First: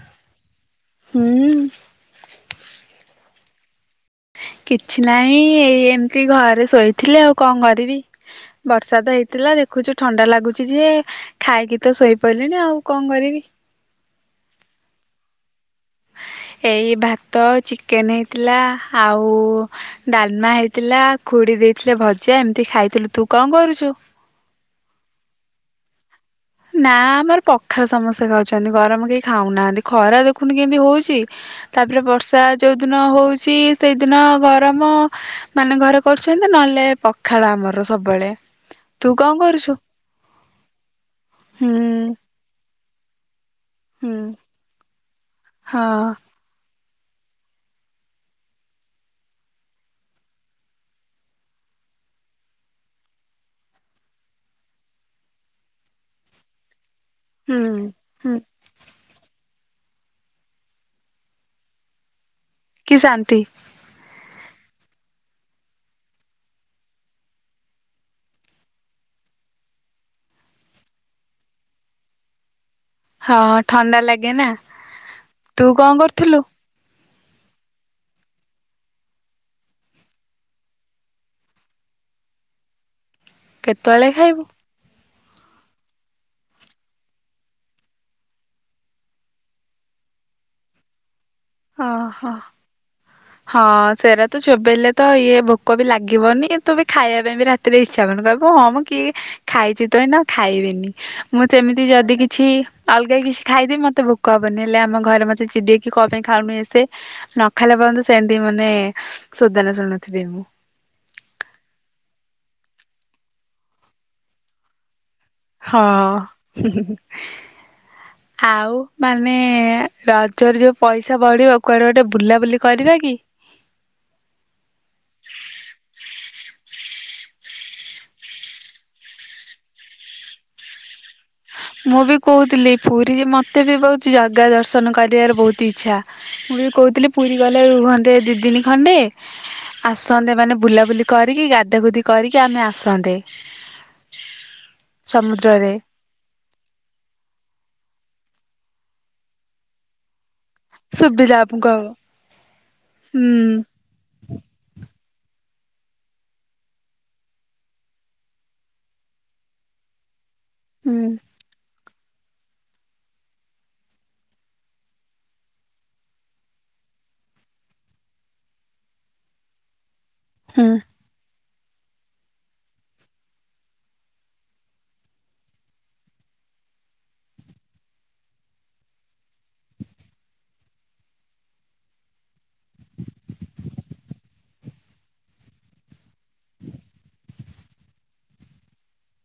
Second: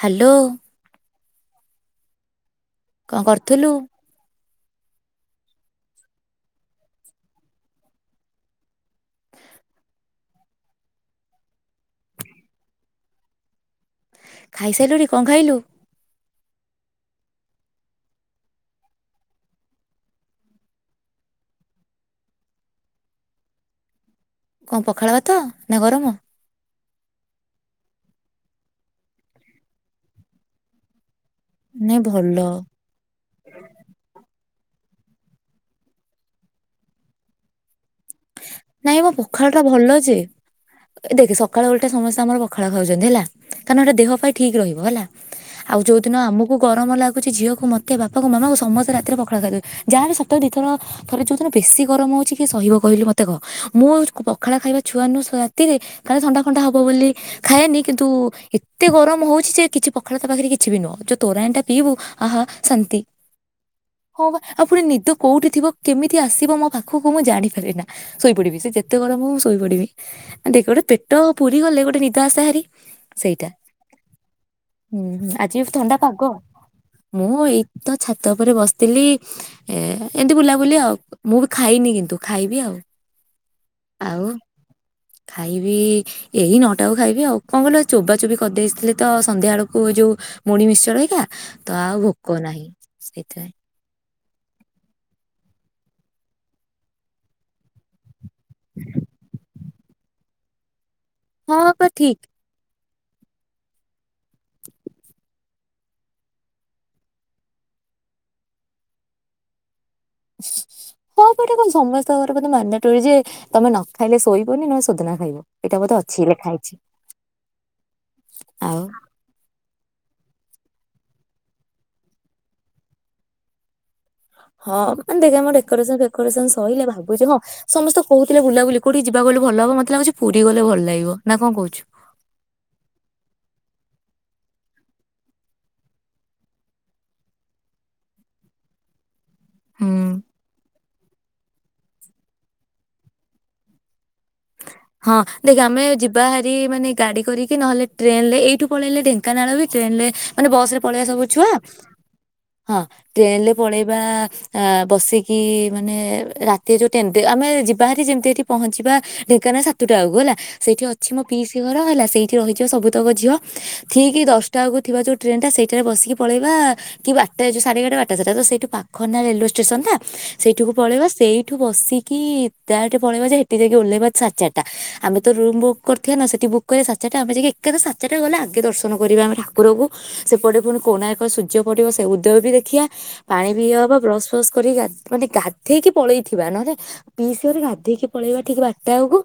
Hello ହୁଁଉଁଉଁ କଣ କରୁଥୁଲୁ? କିଛି ନାହିଁ ଏଇ ଏମିତି ଘରେ ଶୋଇଥିଲି ଆଉ କଣ କରିବି ବର୍ଷା ତ ହେଇଥିଲା ଦେଖୁଛୁ ଠଣ୍ଡା ଲାଗୁଛି ଯେ ଖାଇକି ତ ଶୋଇପଇଲିଣି ଆଉ କଣ କରିବି? ଖାଇସାଇଲୁଣି କଣ ଖାଇଲୁ? ଏଇ ଭାତ ଚିକେନ ହେଇଥିଲା ଆଉ ଡାଲମା ହେଇଥିଲା ଖୁଡି ଦେଇଥିଲେ ଭଜା ଏମିତି ଖାଇଥିଲୁ ତୁ କଣ କରୁଛୁ? କଣ ପଖାଳ ଭାତ ନା ଗରମ? ନା ଆମର ପଖାଳ ସମସ୍ତେ ଖାଉଛନ୍ତି ଗରମ କେହି ଖାଉନାହାନ୍ତି ଖରା ଦେଖୁନୁ କେମିତି ହଉଛି? ନାଇଁ ତାପରେ ଭଲ ବର୍ଷା ଯୋଉ ଦିନ ହଉଛି ସେଇଦିନ ଗର ତମ ମାନେ ଘରେ କରୁଛନ୍ତି ନହେଲେ ପଖାଳ ଆମର ସବୁବେଳେ ନାଇଁ ତୁ ମୋ କଣ ପଖାଳ ଟା କରୁଛୁ? ଭଲ ଯେ ଏ ଦେଖେ ସକାଳ ଓଲଟା ହୁଁ ସମସ୍ତେ ଆମର ପଖାଳ ଖାଉଛନ୍ତି ହେଲା କାରଣ ଏଟା ଦେହ ହୁଁ ପାଇଁ ଠିକ ରହିବ ହେଲା। ଆଉ ଯୋଉ ହଁ ଦିନ ଆମକୁ ଗ ଗରମ ଲାଗୁଛି ଝିଅକୁ ମୋତେ ବାପାକୁ ମାମାକୁ ସମସ୍ତେ ରାତିରେ ପଖାଳ ଖାଇଦଉ ଯାହାହେଲେ ସପ୍ତାହ ରେ ଦିଥର ଥରେ ଯଉଦିନ ବେଶୀ ଗରମ ହଉଛି କିଏ ସହିବ କହିଲୁ କହିଲୁ ମତେ। ଦେଖ ମୁଁ ପଖାଳ ଖାଇବା ଛୁଆ ନୁହଁ ସେ ରାତିରେ ଖାଲି ଥଣ୍ଡା ଫଣ୍ଡା ହବ ବୋଲି ହୁଁ ଖାଏନି କିନ୍ତୁ ହୁଁ ଏତେ ଗରମ ଗରମ ହଉଛି ଯେ କିଛି ପଖାଳ ତା ପାଖରେ କିଛି ବି ନୁହଁ ଯୋଉ ତୋରାଣୀଟା ପିଇବୁ? ଆହା ଶାନ୍ତି ହଁ ବା। ଆଉ ପୁଣି ନିଦ କୋଉଠି ଥିବ କେମିତି ଆସିବ ମୋ ପାଖକୁ ମୁଁ ଜାଣିପାରେନା। ଶୋଇପଡିବି ସେ ଯେତେ ଗରମ ହଉ ମୁଁ ଶୋଇପଡିବି ଆ ଦେଖ ଗୋଟେ ପେଟ ପୁରି ଗଲେ ଗୋଟେ ନିଦ ଆଶେ ହାରି। ହଁ ସେଇଟା। ଥଣ୍ଡା ଲାଗେ ନା ହୁଁ ହୁଁ ଆଜି ତୁ ବି ଥଣ୍ଡା କଣ ପାଗ କରୁଥିଲୁ? ମୁଁ ଏଇ ତ ଛାତ ଉପରେ ବସିଥିଲି ଏ ଏମିତି ବୁଲାବୁଲି ଆଉ ମୁଁ ବି ଖାଇନି କିନ୍ତୁ ଖାଇବି ଆଉ। କେତେବେଳେ ଆଉ ଖାଇବୁ? ଖାଇବି ଏଇ ନଅଟା ଖାଇବି ଆଉ କଣ କିଲ ଚୋବା ଚୋବି କରିଦେଇଥିଲେ ତ ସନ୍ଧ୍ୟା ବେଳକୁ ଯୋଉ ମୁଢ଼ି ମିକ୍ସଚର ହେରିକା। ତ ହଁ ଆଉ ଭୋକ ହଁ ନାହିଁ ସେଇଥିପାଇଁ ହଁ ସେରା ତ ଚୋବେଇଲେ ତ ଇଏ ଭୋକ ବି ଲାଗିବନି ତୁ ବି ଖାଇବା ପାଇଁ ବି ରାତିରେ ଇଚ୍ଛା ହବନି କହିବୁ। ହଁ ହଁ ମ କିଏ ଖାଇ ସିଏ ତ ଏଇନା ଖାଇବେନି। ମୁଁ ହଁ ସେମିତି ବା ଠିକ ଯଦି କିଛି ଅଲଗା କିଛି ଖାଇଦେବି ମତେ ଭୋକ ହବନି ହେଲେ ଆମ ଘରେ ମତେ ଚିଡେଇକି କ ପାଇଁ ଖାଉନୁ ଏତେ ନ ଖାଇଲା ପଯ୍ୟନ୍ତ ସେମିତି ମାନେ ସୋଦନା ଶୁଣୁ ହଁ ପଟ କଣ ସମସ୍ତଙ୍କର ବଧେ ମାନ୍ଦା ତୁ ଯେ ତମେ ନ ଖାଇଲେ ଶୋଇବନି ନହେଲେ ଶୋଦନା। ହଁ ହେ ହେ ଆଉ ମାନେ ରଜରେ ଯୋଉ ପଇସା ବଢିବ କୁଆଡେ ଗୋଟେ ବୁଲାବୁଲି କରିବା କି। ହଁ ମାନେ ଦେଖେ ଆମ ଡେକରେସନ ଫେକୋରେସନ୍ ସରିଲେ ଭାବୁଛି ହଁ ସମସ୍ତେ କହୁଥିଲେ ବୁଲାବୁଲି କୋଉଠି ଯିବାକୁ କହିଲୁ ଭଲ ହବ ମତେ ଲାଗୁଛି ପୁରୀ ଗଲେ ଭଲ ଲାଗିବ। ନା କଣ କହୁଛୁ? ମୁଁ ବି କହୁଥିଲି ପୁରୀରେ ମତେ। ଏତେ ବି ବହୁତ ଜଗା ଦର୍ଶନ କରିବାର ବହୁତ ଇଚ୍ଛା ମୁଁ ବି କହୁଥିଲି ପୁରୀ ଗଲେ ରୁହନ୍ତେ ଦୁଇଦିନି ଖଣ୍ଡେ। ହୁଁ ଆସନ୍ତେ ମାନେ ବୁଲା ବୁଲି କରିକି ଗାଧା ଗୁଧି କରିକି ଆମେ ଆସନ୍ତେ। ହଁ ଦେଖେ ସମୁଦ୍ରରେ ଆମେ ଯିବା ହେ ରି ମାନେ ଗାଡି କରିକି ନହେଲେ ଟ୍ରେନ୍ ଲେ ଏଇଠୁ ପଳେଇଲେ ଢେଙ୍କାନାଳ ବି ଟ୍ରେନ୍ ଲେ ମାନେ ବସ ରେ ପଳେଇବା ସବୁ ସୁବିଧା ଛୁଆ ଆମକୁ ହବ। ହଁ ଟ୍ରେନଲେ ହୁଁ ପଳେଇବା ଆ ବସି କି ମାନେ ରାତି ଯୋଉ ଟ୍ରେନ୍ ଆମେ ଯିବାଭାରି ଯେମିତି ଏଠି ପହଞ୍ଚିବା ଢ଼େ କାଇନା ସାତଟା ବଳକୁ ହେଲା। ସେଇଠି ହୁଁ ଅଛି ମୋ ପିଇସି ଘର ହେଲା ସେଇଠି ରହିଯିବା ସବୁତକ ଝିଅ ଠିକି ଦଶଟା ବେଳକୁ ଥିବା ଯେଉଁ ଟ୍ରେନଟା ସେଇଟାରେ ବସିକି ପଳେଇବା କି ବାରଟା ଯେଉଁ ସାଢ଼େଏଗାର ବାରଟା ତ ସେଇଠୁ ପାଖନା ରେଲୱେ ଷ୍ଟେସନଟା। ହୁଁ ସେଇଠିକୁ ପଳେଇବା ସେଇ ଏଠୁ ବସିକି ଡାଇରେକ୍ଟ ପଳେଇବା ଯେ ହେଠି ଯାଇକି ଓଲେହିବା ସାଢେ ଚାରିଟା ଆମେ ତ ରୁମ୍ ବୁକ୍ କରିଥିବାନା ସେଠି ବୁକ୍ କରିବା ସାଢେ ଚାରିଟା ଆମେ ଯାଇକି ଏକାଥରକେ ସାଢେ ଚାରିଟା ଗଲେ ଆଗେ ଦର୍ଶନ କରିବା ଆମେ ଠାକୁରକୁ ସେପଟେ ପୁଣି କୋଣାର୍କ ସୂର୍ଯ୍ୟ ପଡିବ ସେ ଉଦୟ ବି ଦେଖିବା ପାଣି ପିଇ ହବ ବ୍ରସ୍ ଫ୍ରସ୍ କରି ମାନେ ଗାଧେଇକି ପଳେଇଥିବା ନହେଲେ ପିସି ଗାଧୋଇକି ପଳେଇବା ଠିକ୍ ବା ଟାଆ କୁ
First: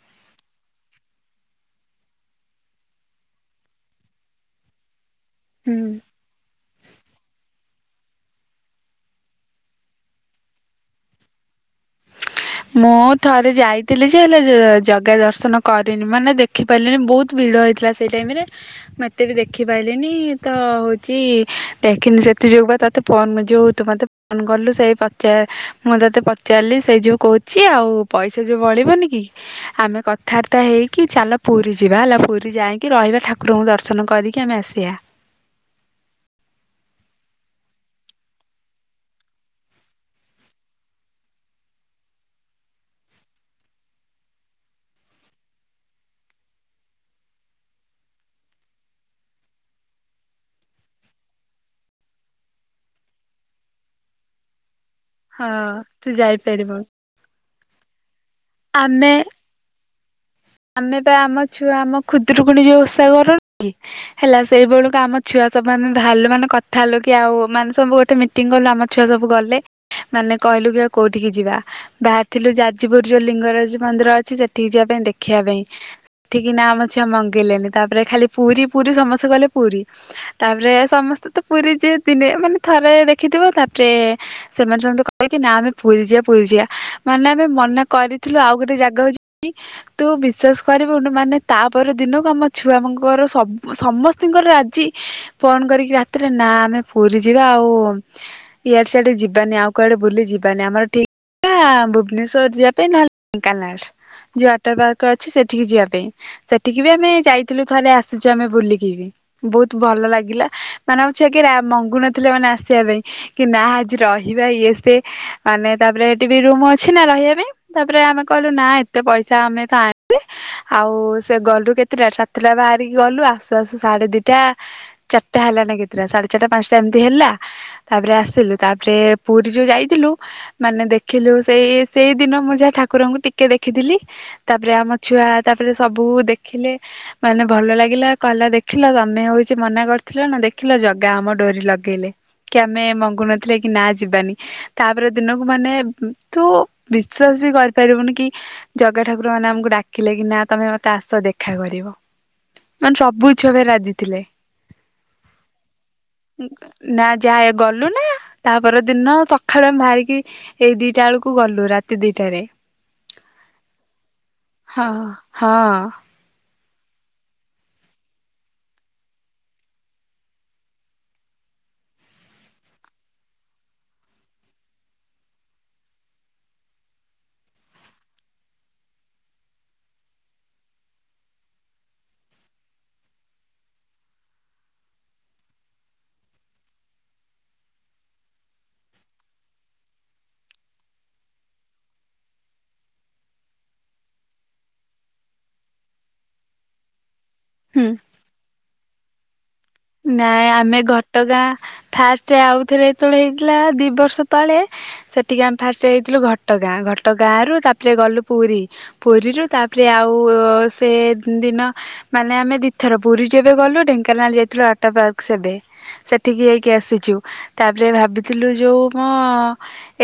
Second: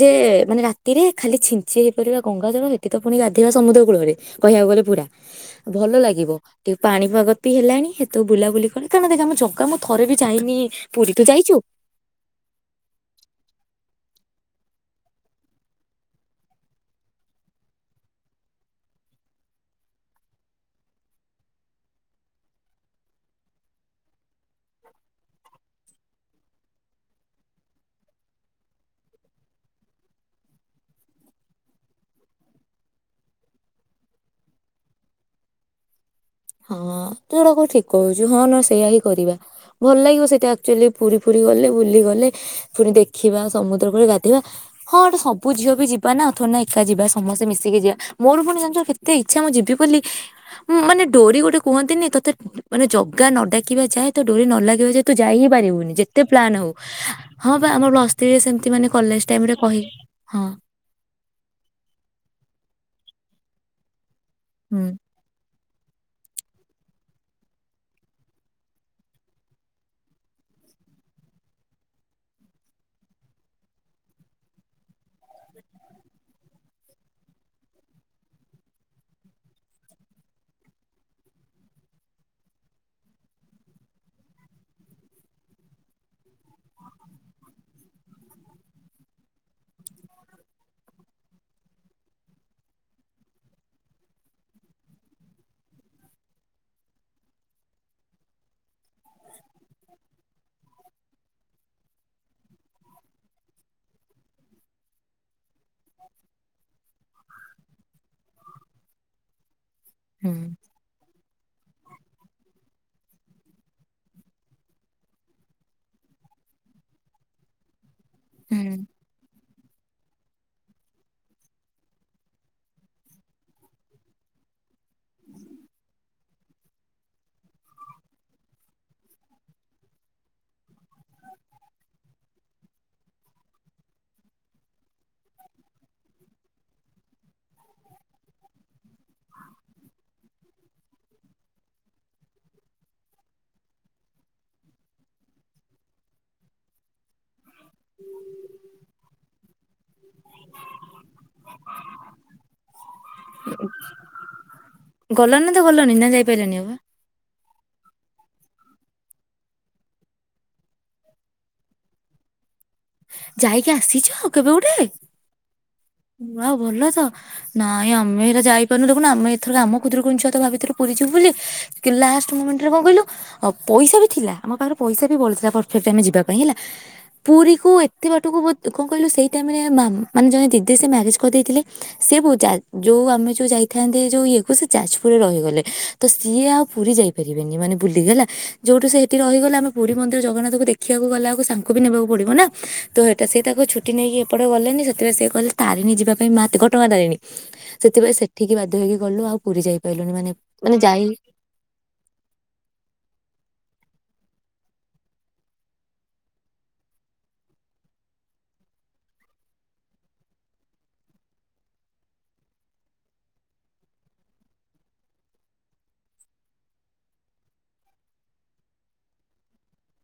ଯେ ମାନେ ରାତିରେ ଖାଲି ଛିଞ୍ଚି ହେଇପଡିବା ଗଙ୍ଗା ଜଳରେ ସେଠି ତ ପୁଣି ଗାଧୋଇବା ସମୁଦ୍ର କୂଳରେ କହିବାକୁ ଗଲେ ପୁରା। ହୁଁ। ଭଲ ଲାଗିବ ଟିକେ ପାଣିପାଗ ବି ହେଲାଣି। ତ ବୁଲାବୁଲି କଲେ କାରଣ କେଜାଣି ମୁ ଜଗା ମୁଁ ଥରେ ବି ଯାଇନି ପୁରୀ ତୁ ଯାଇଛୁ। ମୁଁ ଥରେ ଯାଇଥିଲି ଯେ ହେଲେ ଜଗା ଦର୍ଶନ କରିନି ମାନେ ଦେଖିପାରିଲିନି ବହୁତ ଭିଡ ହେଇଥିଲା ସେଇ ଟାଇମରେ ମୁଁ ଏତେ ବି ଦେଖିପାରିଲିନି ତ ହଉଛି ଦେଖିନି ସେଥି ଯୋଗୁ ବା ତତେ ଫୋନ ଯେଉ ତୁ ମତେ ଫୋନ କଲୁ ସେଇ ପଚାର ମୁଁ ତତେ ପ ଚାଲି ସେ ଯୋଉ କହୁଛି ଆଉ ପଇସା ଯୋଉ ବଳିବନି କି ଆମେ କଥାବାର୍ତ୍ତା ହେଇକି ଚାଲ ପୁରୀ ଯିବା ହେଲା ପୁରୀ ଯାଇକି ରହିବା ଠାକୁରଙ୍କୁ ଦର୍ଶନ କରିକି ଆମେ ଆସିବା। ହଁ ତୁ ଯୋଟା କ ଠିକ କହୁଛୁ ହଁ ନ ସେଇୟା ହିଁ କରିବା ଭଲ ଲାଗିବ ସେଇଟା ଆକଚୁଆଲି ପୁରୀ ଫୁରି ଗଲେ ବୁଲି ଗଲେ ପୁଣି ଦେଖିବା ସମୁଦ୍ର କ ଗାଧିବା ହଁ ଗଟେ ସବୁ ଝିଅ ବି ଯିବା ନା ଥୋଢ଼ି ନା ଏକା ଯିବା ସମସ୍ତେ ମିଶିକି ଯିବା ମୋର ପୁଣି ଜାଣିଛୁ କେତେ ଇଚ୍ଛା ମୁଁ ଯିବି ବୋଲି ମାନେ ଡୋରି ଗୋଟେ କୁହନ୍ତିନି ତୋତେ ମାନେ ଜଗା ନ ଡାକିବା ଯାଏ ତ ଡୋରି ନ ଲାଗିବା ଯାଏ ତୁ ଯାଇ ହି ହଁ ପାରିବୁନି ତୁ ଯେତେ ପ୍ଲାନ୍ ହଉ ଯାଇପାରିବୁ ହଁ ବା ଆମର ଲ ମତେ ବି ସେମିତି ମାନେ ଆମେ କଲେଜ୍ ଟାଇମ୍ ରେ କହି ହଁ ଆମେ ବା ଆମ ଛୁଆ ଆମ ଖୁଦରୁକୁନୀ ଯୋଉ ଓଷା କରୁ [unintelligible] ହେଲା ହୁଁ ସେଇଭଳିକୁ ଆମ ଛୁଆ ସବୁ ଆମେ ବାହାରିଲୁ ମାନେ କଥା ହେଲୁ କି ଆଉ ମାନେ ସବୁ ଗୋଟେ ମିଟିଂ କଲୁ ଆମ ଛୁଆ ସବୁ ଗଲେ ମାନେ କହିଲୁ କି ଆଉ କୋଉଠିକି ଯିବା ବାହାରିଥିଲୁ ଯାଜପୁରୁ ଯୋଉ ଲିଙ୍ଗରାଜ ମନ୍ଦିର ଅଛି ସେଠିକି ଯିବା ପାଇଁ ଦେଖ ଦେଖିବା ପାଇଁ ସେଠିକି ନା ଆମ ଝିଆ ମଙ୍ଗେଇଲେନି ତାପରେ ଖାଲି ପୁରୀ ପୁରୀ ସମସ୍ତେ କହିଲେ ପୁରୀ ତାପରେ ସମସ୍ତେ ତ ପୁରୀ ଯିଏ ଦିନେ ମାନେ ଥରେ ଦେଖିଥିବ ତାପରେ ସେମାନେ ସମେତେ କହିଲେ କି ନା ଆମେ ପୁରୀ ଯିବା ପୁରୀ ଯିବା ମାନେ ଆମେ ମନା କରିଥିଲୁ ଆଉ ଗୋଟେ ଜେଗା କୁ ଜିବୁ ତୁ ବିଶ୍ୱାସ କରିବୁନୁ ମାନେ ତାପ ଦିନକୁ ଆମ ଛୁଆ ମାନଙ୍କର ସୁ ସମସ୍ତଙ୍କର ରାଜି ଫୋନ କରିକି ରାତିରେ ନା ଆମେ ପୁରୀ ଯିବା ଆଉ ଇଆଡେ ସିଆଡେ ଯିବାନି ଆଉ କୁଆଡେ ବୁଲି ଯିବାନି ଆମର ଠିକ୍ ଥିଲା ଭୁବନେଶ୍ୱଵର ଯିବା ପାଇଁ ନହେଲେ ଢେଙ୍କାନାଳ ଯିବା ୱାଟର ପାର୍କ ଅଛି ସେଠ ସେଠିକି ଯିବା ପାଇଁ ସେଠିକି ବି ଆମେ ଯାଇଥିଲୁ ଥଲେ ଆସୁଛୁ ଆମେ ବୁଲି ଯିବି ବୋହୁତ ଭଲ ହୁଁ। ଲାଗିଲା ମାନେ ଆମ ଛୁଆ କେ ମଙ୍ଗୁ ନଥିଲେ ମାନେ ଆସିବା ପାଇଁ। କି ନା ଆଜି ରହିବା ଇଏ ସେ ମାନେ ତାପରେ ହେଠି ବି ରୁମ ଅଛି ନା ରହିବା ପାଇଁ ତାପରେ ରେ ଆମେ କହିଲୁ ନା ଏତେ ପଇସା ଆମେ ଆଣିଲେ ଆଉ ସେ ଗଲୁ କେତେଟା ସାତଟା ବାହାରିକି ଗଲୁ ଆସୁ ଆସୁ ସାଢେ ଦିଟା ଚାରିଟା ହେଲାନା କେତେଟା ସାଢେ ଚାରିଟା ପାଞ୍ଚଟା ଏମତି ହେଲା ତାପରେ ଆସିଲୁ ତାପରେ ପୁରୀ ଯୋଉ ଯାଇଥିଲୁ ମାନେ ଦେଖିଲୁ ସେଇ ସେଇ ଦିନ ମୁଁ ଯାହା ଠାକୁରଙ୍କୁ ଟିକେ ଦେଖିଥିଲି। ତାପରେ ଆମ ଛୁଆ ତାପରେ ସବୁ ଦେଖିଲେ ମାନେ ଭଲ ଲାଗିଲା କହିଲା ଦେଖିଲ ତମେ ହଉଛି ମନା କରିଥିଲ ନା ଦେଖିଲ ଜଗା ଆମ ଡୋରି ଲଗେଇଲେ କି ଆମେ ମଙ୍ଗୁନଥିଲେ କି ନା ଯିବାନି ତାପରେ ଦିନକୁ ମାନେ ତୁ ବିଶ୍ଵାସ ବି କରିପାରିବୁନି କି? ଗା ଠାକୁର ମାନେ ଆମକୁ ଡାକିଲେ କି ନା ତମେ ମତେ ଆସ ଦେଖା କରିବ ମାନେ ସବୁ ଛୁଆ ବି ରାଜି ଥିଲେ ଗଲଣି ନା ତ ଗଲଣି ନା ଯାଇପାରିଲନି ଆଉ ନା ଯାହା ଗଲୁ ନା ତାପର ଦିନ ସକାଳୁ ଆମେ ବାହାରିକି ଏଇ ଦିଟା ବେଳକୁ ଗଲୁ ରାତି ଦିଟାରେ। ହଁ। ଯାଇକି ଆସିଛ କେବେ ହଁ ଗୋଟେ? ହଁ ୱା ଆଉ ଭଲ ତ ନାଇଁ ଆମେ ହେରା ଯାଇପାରୁନୁ ଦେଖୁ ଆମେ ଏଥର ଆମ ଖୁଦରକୁଣୀ ଛୁଆ ତ ଭାବିଥିଲୁ ପୁରୀ ଯିବୁ ବୋଲି ଲାଷ୍ଟ ମୁମେଣ୍ଟ ରେ କଣ କହିଲୁ ପଇସା ବି ଥିଲା ଆମ ପାଖରେ ପଇସା ବି ବଳିଥିଲା ପରଫେକ୍ଟ ଆମେ ଯିବା ପାଇଁ ହେଲା ପୁରୀକୁ ଏତେ ବାଟକୁ କଣ କହିଲୁ ସେଇ ଟାଇମ ମାନେ ଜଣେ ମାମା ଜଣେ ଦିଦି ଯି ସେ ମ୍ୟାରେଜ୍ କରିଦେଇଥିଲେ ସିଏ ବଉ ଯେଉଁ ଆମେ ଯେଉଁ ଯାଇଥାନ୍ତେ ଯେଉଁ ଇଏକୁ ସେ ଯାଜପୁରରେ ରହିଗଲେ ତ ସିଏ ଆଉ ପୁରୀ ଯାଇପାରିବେନି ମାନେ ବୁଲିକଗଲା ଯେଉଁଠୁ ସେ ସେଇଠି ରହିଗଲା ଆମେ ପୁରୀ ମନ୍ଦିର ଜଗନ୍ନାଥକୁ ଦେଖିବାକୁ ଗଲା ଆଉ ସାଙ୍କୁ ବି ନେବାକୁ ପଡ଼ିବ ନା ତ ସେଇଟା ସେ ତାକୁ ଛୁଟି ନେଇକି ଏପଟେ ଗଲେନି ସେତେବେଳେ ସିଏ କଲେ ତାରିଣୀ ଯିବା ପାଇଁ ମା ଘଟଗାଁ ତାରିଣୀ। ହୁଁ। ସେଥିପାଇଁ ସେଠିକି ବାଧ୍ୟ ହୋଇକି ଗଲୁ ଆଉ ପୁରୀ ଯାଇପାରିଲୁନି ମାନେ ନାଇଁ ମାନେ ଆମେ ଯାଇ ଘଟଗାଁ ଫାଷ୍ଟ ଆଉଥରେ ଏତେବେଳେ ହେଇଥିଲା ଦି ବର୍ଷ ତଳେ ସେଠିକି ଆମେ ଫାଷ୍ଟ ହେଇଥିଲୁ ଘଟଗାଁ ଘଟଗାଁ ରୁ ତାପରେ ଗଲୁ ପୁରୀ ପୁରୀରୁ ତାପରେ ଆଉ ସେ ଦିନ ମାନେ ଆମେ ଦିଇଥର ପୁରୀ ଯେବେ ଗଲୁ ଢେଙ୍କାନାଳ ଯାଇ ଅଟା ପାର୍କ ସେବେ ସେଠିକି ଯାଇକି ଆସିଛୁ ତାପରେ ଭାବିଥିଲୁ ଯୋଉ ମୋ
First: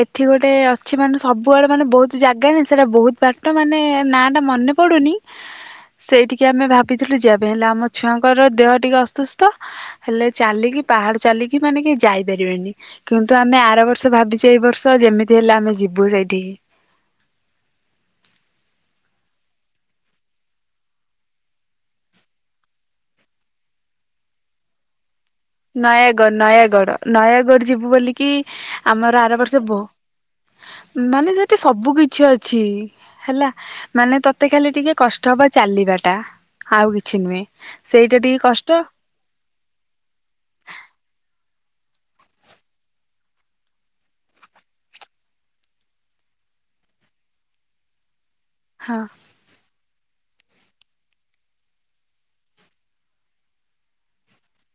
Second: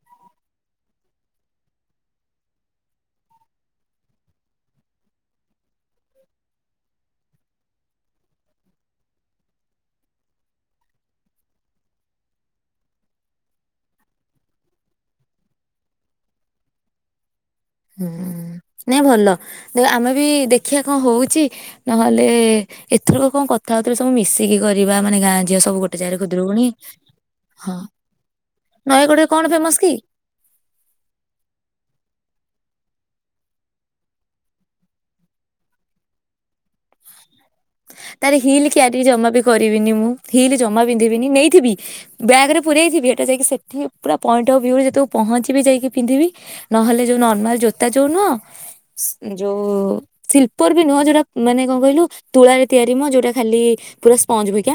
ଏଠି ଗୋଟେ ଅଛି ମାନେ ସବୁଆଡେ ମାନେ ବହୁତ ଜାଗାାନ ସେଟା ବହୁତ ବାଟ ମାନେ ନା ଟା ମନେ ପଡୁନି ସେଇଠିକି ଆମେ ଭାବିଥିଲୁ ଯିବା ଏବେ ହେଲେ ଆମ ଛୁଆଙ୍କର ଦେହ ଟିକେ ଅସୁସ୍ଥ ତ ହେଲେ ଚାଲିକି ପାହାଡ ଚାଲିକି ମାନେ କି ଯାଇପାରିବେନି କିନ୍ତୁ ଆମେ ଆର ବର୍ଷ ଭାବିଛୁ ଏଇ ବର୍ଷ ଯେମିତି ହେଲେ ଆମେ ଯିବୁ ସେଇଠିକି ହୁଁ ନାଇଁ ଭଲ ଆମେ ବି ଦେଖିବା କଣ ହଉଛି ନହେଲେ ଏଥରକ କଣ କଥା ହଉଥିଲେ ସବୁ ମିଶିକି କରିବା ମାନେ ଗାଁ? ଝିଅ ସବୁ ଗୋଟେ ଜାଗାରେ ନୟାଗଡ ଖୁଦୁରୁକୁଣୀ ନୟାଗଡ ନୟାଗଡ ହଁ ଯିବୁ ବୋଲିକି ଆମର ନୟାଗଡ଼ରେ କଣ ଆରବର୍ଷ ଫେମସ ବୋ କି ମାନେ ଯି ସବୁ କିଛି ଅ ଅଛି ହେଲା ମାନେ ତତେ ଖାଲି ଟିକେ କଷ୍ଟ ହବ ଚାଲିବା ଟା। ତାର ହିଲ କଷ୍ଟ କିଆ ଟିକେ ଜମା ବି କରିବିନି ମୁଁ ହିଲ୍ ଜମା ପିନ୍ଧିବିନି ନେଇଥିବି ବ୍ୟାଗ୍ ରେ ପୁରେଇ ଥିବି ସେଇଟା ଯାଇକି ସେଠି ପୁରା ପଏଣ୍ଟ ଅଫ୍ ଭ୍ୟୁରେ ଯେତବେକୁ ପହଞ୍ଚିବି ପିନ୍ଧିବି ନହଲେ ଯୋଉ ନର୍ମାଲ ଜୋତା ଯେଉଁ ନୁହଁ ହଁ ଯୋଉ ଶିଲପର ବି ନୁହଁ ଯୋଉ ରା ମାନେ କଣ କହିଲୁ ତୁଳା ତିଆରି ମ ଯୋଉଟା ଖାଲି ପୁରା ସ୍ପଞ୍ଜ ଭିକା।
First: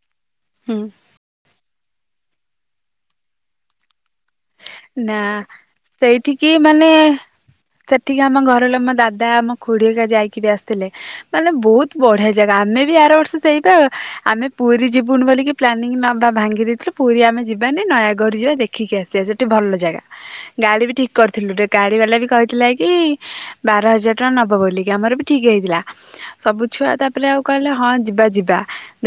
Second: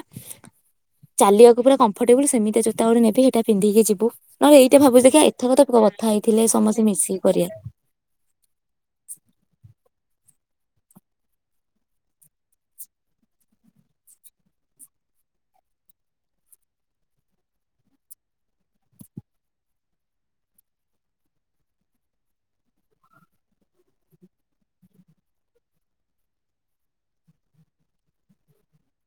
ହୁଁ ଚାଲିବା। ପୁରା କଂଫଟେବୁଲ ସେମିତିକ ଯୋଟଗୋଟେ ନେବି ସେଇଟା ପିନ୍ଧିକି ଯିବୁ। ନହେଲେ ଏଇଟା ଭାବୁଛି ନା ଦେଖିଆ ଏଥର ତ କଥା ହେଇଥିଲେ ସେଇଠିକି ସମସ୍ତେ ମାନେ ମିଶିକି କରିବା ସେଠିକି ଆମ ଘର ଲ ମୋ ଦାଦା ଆମ ଖୁଡିକା ଯାଇକି ବି ଆସି ଥିଲେ ମାନେ ବହୁତ ବଢ଼ିଆ ଜାଗା ଆମେ ବି ଆର ବର୍ଷ ଯଇବା ଆମେ ପୁରୀ ଯିବୁନି ବୋଲିିକି ପ୍ଲାନିଙ୍ଗ ନେବା ଭାଙ୍ଗି ଦେଇଥିଲୁ ପୁରୀ ଆମେ ଯିବାନି ନୟାଗଡ଼ ଯିବା ଦେଖିକି ଆସିବା। ଗଟେ ଭଲ ଜାଗା ଗାଡି ବି ଠିକ କରିଥିଲୁ ଟେ ଗାଡି ବାଲା ବି କହିଥିଲା କି ବାର ହଜାର ଟଙ୍କା ନବ ବୋଲିକି ଆମର ବି ଠିକ ହେଇଥିଲା ସବୁ ଛୁଆ ତାପରେ ଆଉ କହିଲେ ହଁ ଯିବା ଯିବା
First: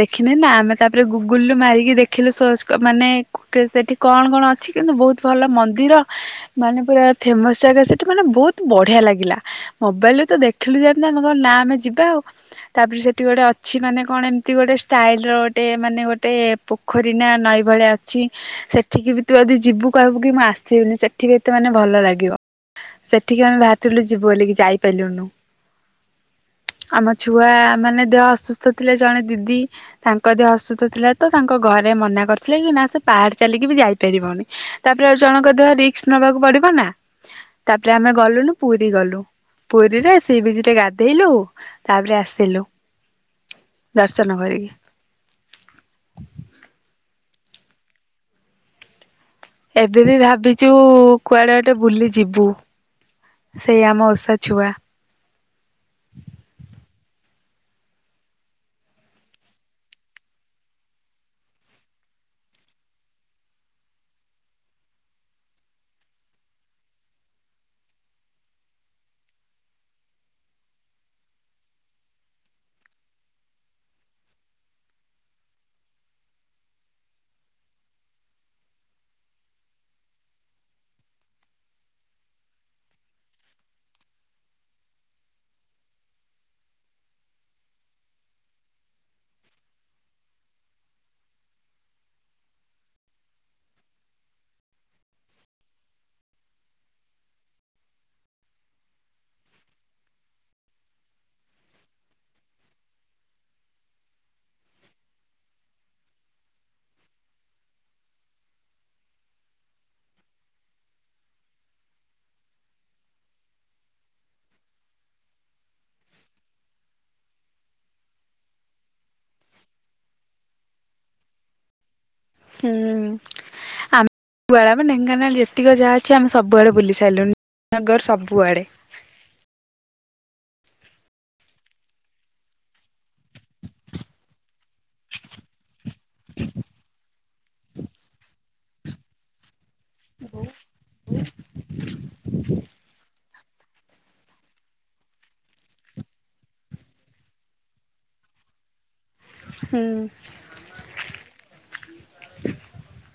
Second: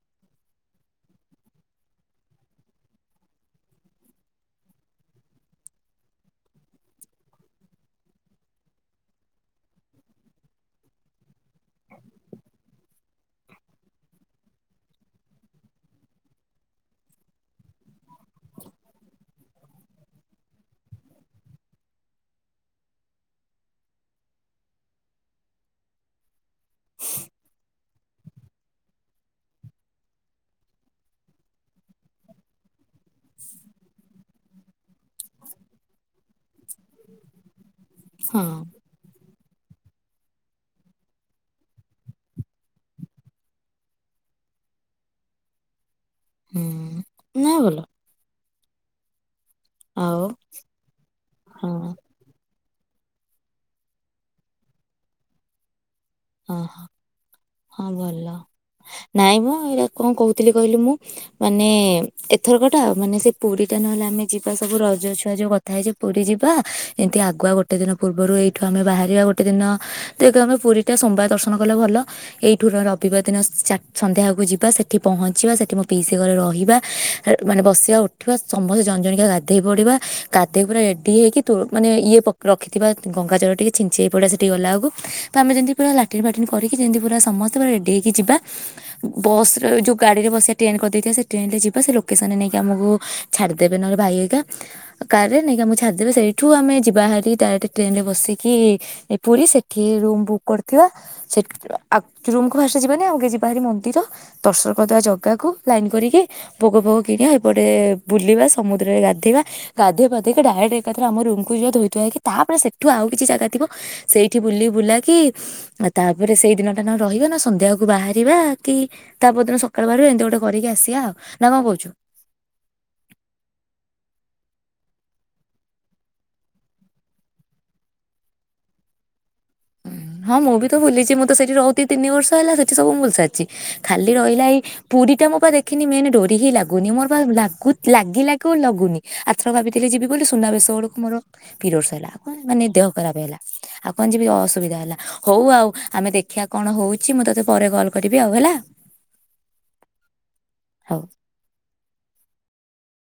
ଦେଖିନି ନା ଆମେ ତାପରେ ଗୁଗୁଲରୁୁ ମାରିକି ଦେଖିଲୁ ସର୍ଚ୍ଚ ମାନେ ସେଠି କଣ କଣ ଅଛି କିନ୍ତୁ ବହୁତ ଭଲ ମନ୍ଦିର ମାନେ ପୁରା ଫେମସ ଜାଗା ସେଠି ମାନେ ବହୁତ ବଢିଆ ଲାଗିଲା ମୋବାଇଲରେ ତ ଦେଖିଲୁ ଯେମିତି ଆମେ କଣ ନା ଆମେ ଯିବା ଆଉ ତାପରେ ସେଠି ଗୋଟେ ଅଛି ମାନେ କଣ ଏମିତି ଗୋଟେ ଷ୍ଟାଇଲ ର ଗୋଟେ ମାନେ ଗୋଟେ ପୋଖରୀ ନା ନଈ ଭଳିଆ ଅଛି ସେଠିକି ବି ତୁ ଯି ଯିବୁ କହିବୁ କି ମୁଁ ଆସିବିନି ସେଠି ବି ଏତେ ମାନେ ଭଲ ଲାଗିବ ସେଠିକି ଆମେ ବାହାରିଥିଲୁ ଯିବୁ ବୋଲିିକ ଯାଇପାରିଲୁନୁ ଆମ ଛୁଆ ମାନେ ଦେହ ଅସୁସ୍ଥ ଥିଲେ ଜଣେ ଦିଦି ତାଙ୍କ ଦେହ ଅସୁସ୍ଥ ଥିଲା ତ ତାଙ୍କ ଘରେ ମନା କରିଥିଲେ କି ନା ତୁ ପାହାଡ ଚାଲିକି ବି ଯାଇପାରିବୁନି। ତାପରେ ଆଉ ଜଣଙ୍କ ଦେହ ରିକସ୍କ ନବାକୁ ପଡିବ ହ ନା ତାପରେ ଆମେ ହଁ ଗଲୁନୁ ପୁରୀ ଗଲୁ। ପୁରୀରେ ସି ବିଚ୍ ରେ ଗାଧେଇଲୁ ତାପରେ ଆସିଲୁ ଦର୍ଶନ କରିକି ହୁଁ ନା ଭଲ। ଏବେ ବି ଆଉ ଭାବିଛୁ କୁଆଡେ ହଁ ଗଟେ ବୁଲି ଯିବୁ। ସେଇ ଆମ ଓଷା ଛୁଆ ଓହୋ ହଁ ଭଲ ନାଇଁ ମୁଁ ଏଇଟା କଣ କହୁଥିଲି କହିଲି ମୁଁ ମାନେ ଏଥର କଟା ମାନେ ସେ ପୁରୀ ଟା ନହେଲେ ଆମେ ଯିବା ସବୁ ରଜ ଛୁଆ ଯୋଉ କଥା ହେଇଛି ପୁରୀ ଯିବା ଏମିତି ଆଗୁଆ ଗୋଟେ ଦିନ ପୂର୍ବରୁ ଏଇଠୁ ଆମେ ବାହାରିବା ଗୋଟେ ଦିନ ତ ଆମେ ପୁରୀ ଟିକେ ସୋମବାର ଦର୍ଶନ କଲେ ଭଲ ଏଇଠୁ ରବିବାର ଦିନ ସନ୍ଧ୍ୟା ଆଗକୁ ଯିବା ସେଠି ପହଞ୍ଚିବା ସେଠି ମୋ ପିଇସି ଘରେ ରହିବା ମାନେ ବସିବା ଉଠିବା ସମସ୍ତେ ଜଣ ଜଣିକା ଗାଧୋଇ ପଡ଼ିବା ଗାଧୋଇ ପୁରା ରେଡ଼ି ହେ ହୋଇକି ମାନେ ଇଏ ରଖିଥିବା ଗଙ୍ଗାଚଳ ଟିକେ ଛିଞ୍ଚେଇ ହେ ପଡ଼ିବା ସେଠି ଗଲା ଆଳକୁ ତ ଆମେ ଯେମିତି ପୁରା ଲାଟିନ ଫାଟିନ କରିକି ଯେମିତି ପୁରା ସମସ୍ତେ ପୁରା ରେଡ଼ି ହେଇକି ଯିବା ବସ୍ର ଯେଉଁ ଗାଡ଼ିରେ ବସିବା ଟ୍ରେନ କରିଦେଇଥିବା ସେ ଟ୍ରେନ୍ରରେ ଯିବା ସେ ଲୋକେସନରେ ନେଇକି ଆମକୁ ଛାଡ଼ିଦେବେ ନହେଲେ ଭାଇ ହରିକା କାରରେ ନେଇକି ଆମକୁ ଛାଡ଼ିଦେବେ ସେଇଠୁ ଆମେ ଯିବା ହେରିି ଡାଇରେକ୍ଟ ଟ୍ରେନରେ ବସିକି ପୁରୀ ସେଇଠି ରୁମ୍ ବୁକ୍ କରି ଥିବା ସେ ରୁମ୍କୁ ଫାଷ୍ଟ ଯିବାନି ଆମକେ ଯିବା ଭାରି ମନ୍ଦିର ଦର୍ଶନ କରିଦେବା ଜାଗାକୁ ଲାଇନ୍ କରିକି ଭୋଗ ଫୋଗ କିଣିବା ଏପଟେ ବୁଲିବା ସମୁଦ୍ରରେ ଗାଧେଇବା ଗାଧୋଇ ପାଧେଇକି ଡାଇରେକ୍ଟ ଏକାଥରେ ଆମ ରୁମ୍କୁ ଯିବା ଧୋଇଧୁଆ ହେଇକି ତାପରେ ସେଇଠୁ ଆଉ କିଛି ଜାଗା ଥିବ ସେଇଠି ବୁଲି ବୁଲାକି ଆଉ ତାପରେ ସେଇ ଦିନଟା ନ ରହିବା ନା ସନ୍ଧ୍ୟାକୁ ବାହାରିବା କି ତା ପରଦିନ ସକାଳୁ ବାହାରିବା ଏମିତି ଗୋଟେ କରିକି ଆସିବା ଆଉ ନା କଣ କହୁଛୁ? ହୁଁ ଆମେ [unintelligible] ଢେଙ୍କାନାଳ ଯେତିକି ଯାହା ଅଛି ଆମେ ସବୁଆଡେ ବୁଲି ସାରିଲୁଣି ନଗର ସବୁଆଡେ ହଁ ମୁଁ ବି ତ ଭୁଲିଛି ମୁଁ ତ ସେଠି ରହୁଛି ଦି ତିନି ବର୍ଷ ହେଲା ସେଠି ସବୁ ବୁଲିସାରିଛି। ଖାଲି ରହିଲା ଏଇ ପୁରୀ ଟା ମୁଁ ପା ଦେଖିନି ମେନ ଡୋରି ହି ଲାଗୁନି ମୋର ପା ଲାଗି ଲାଗି ଲଗୁନି ଆଥର କା [inaudible] ସେରେ ଯିବି ବୋଲି ସୁନାବେଶ ବେଳକୁ ମୋର ପିରିୟଡ଼ସ ହେଲା ମାନେ ଦେହ ଖରାପ ହେଲା। ଆଉ କଣ ଯିବି ସୁବିଧା ହେଲା ହଉ ଆଉ ଆମେ ଦେଖିବା କଣ ହଉଛି ମୁଁ ତତେ ପରେ କଲ କରିବି ଆଉ ହେଲା। ହଉ। ହୁଁ। [inaudible]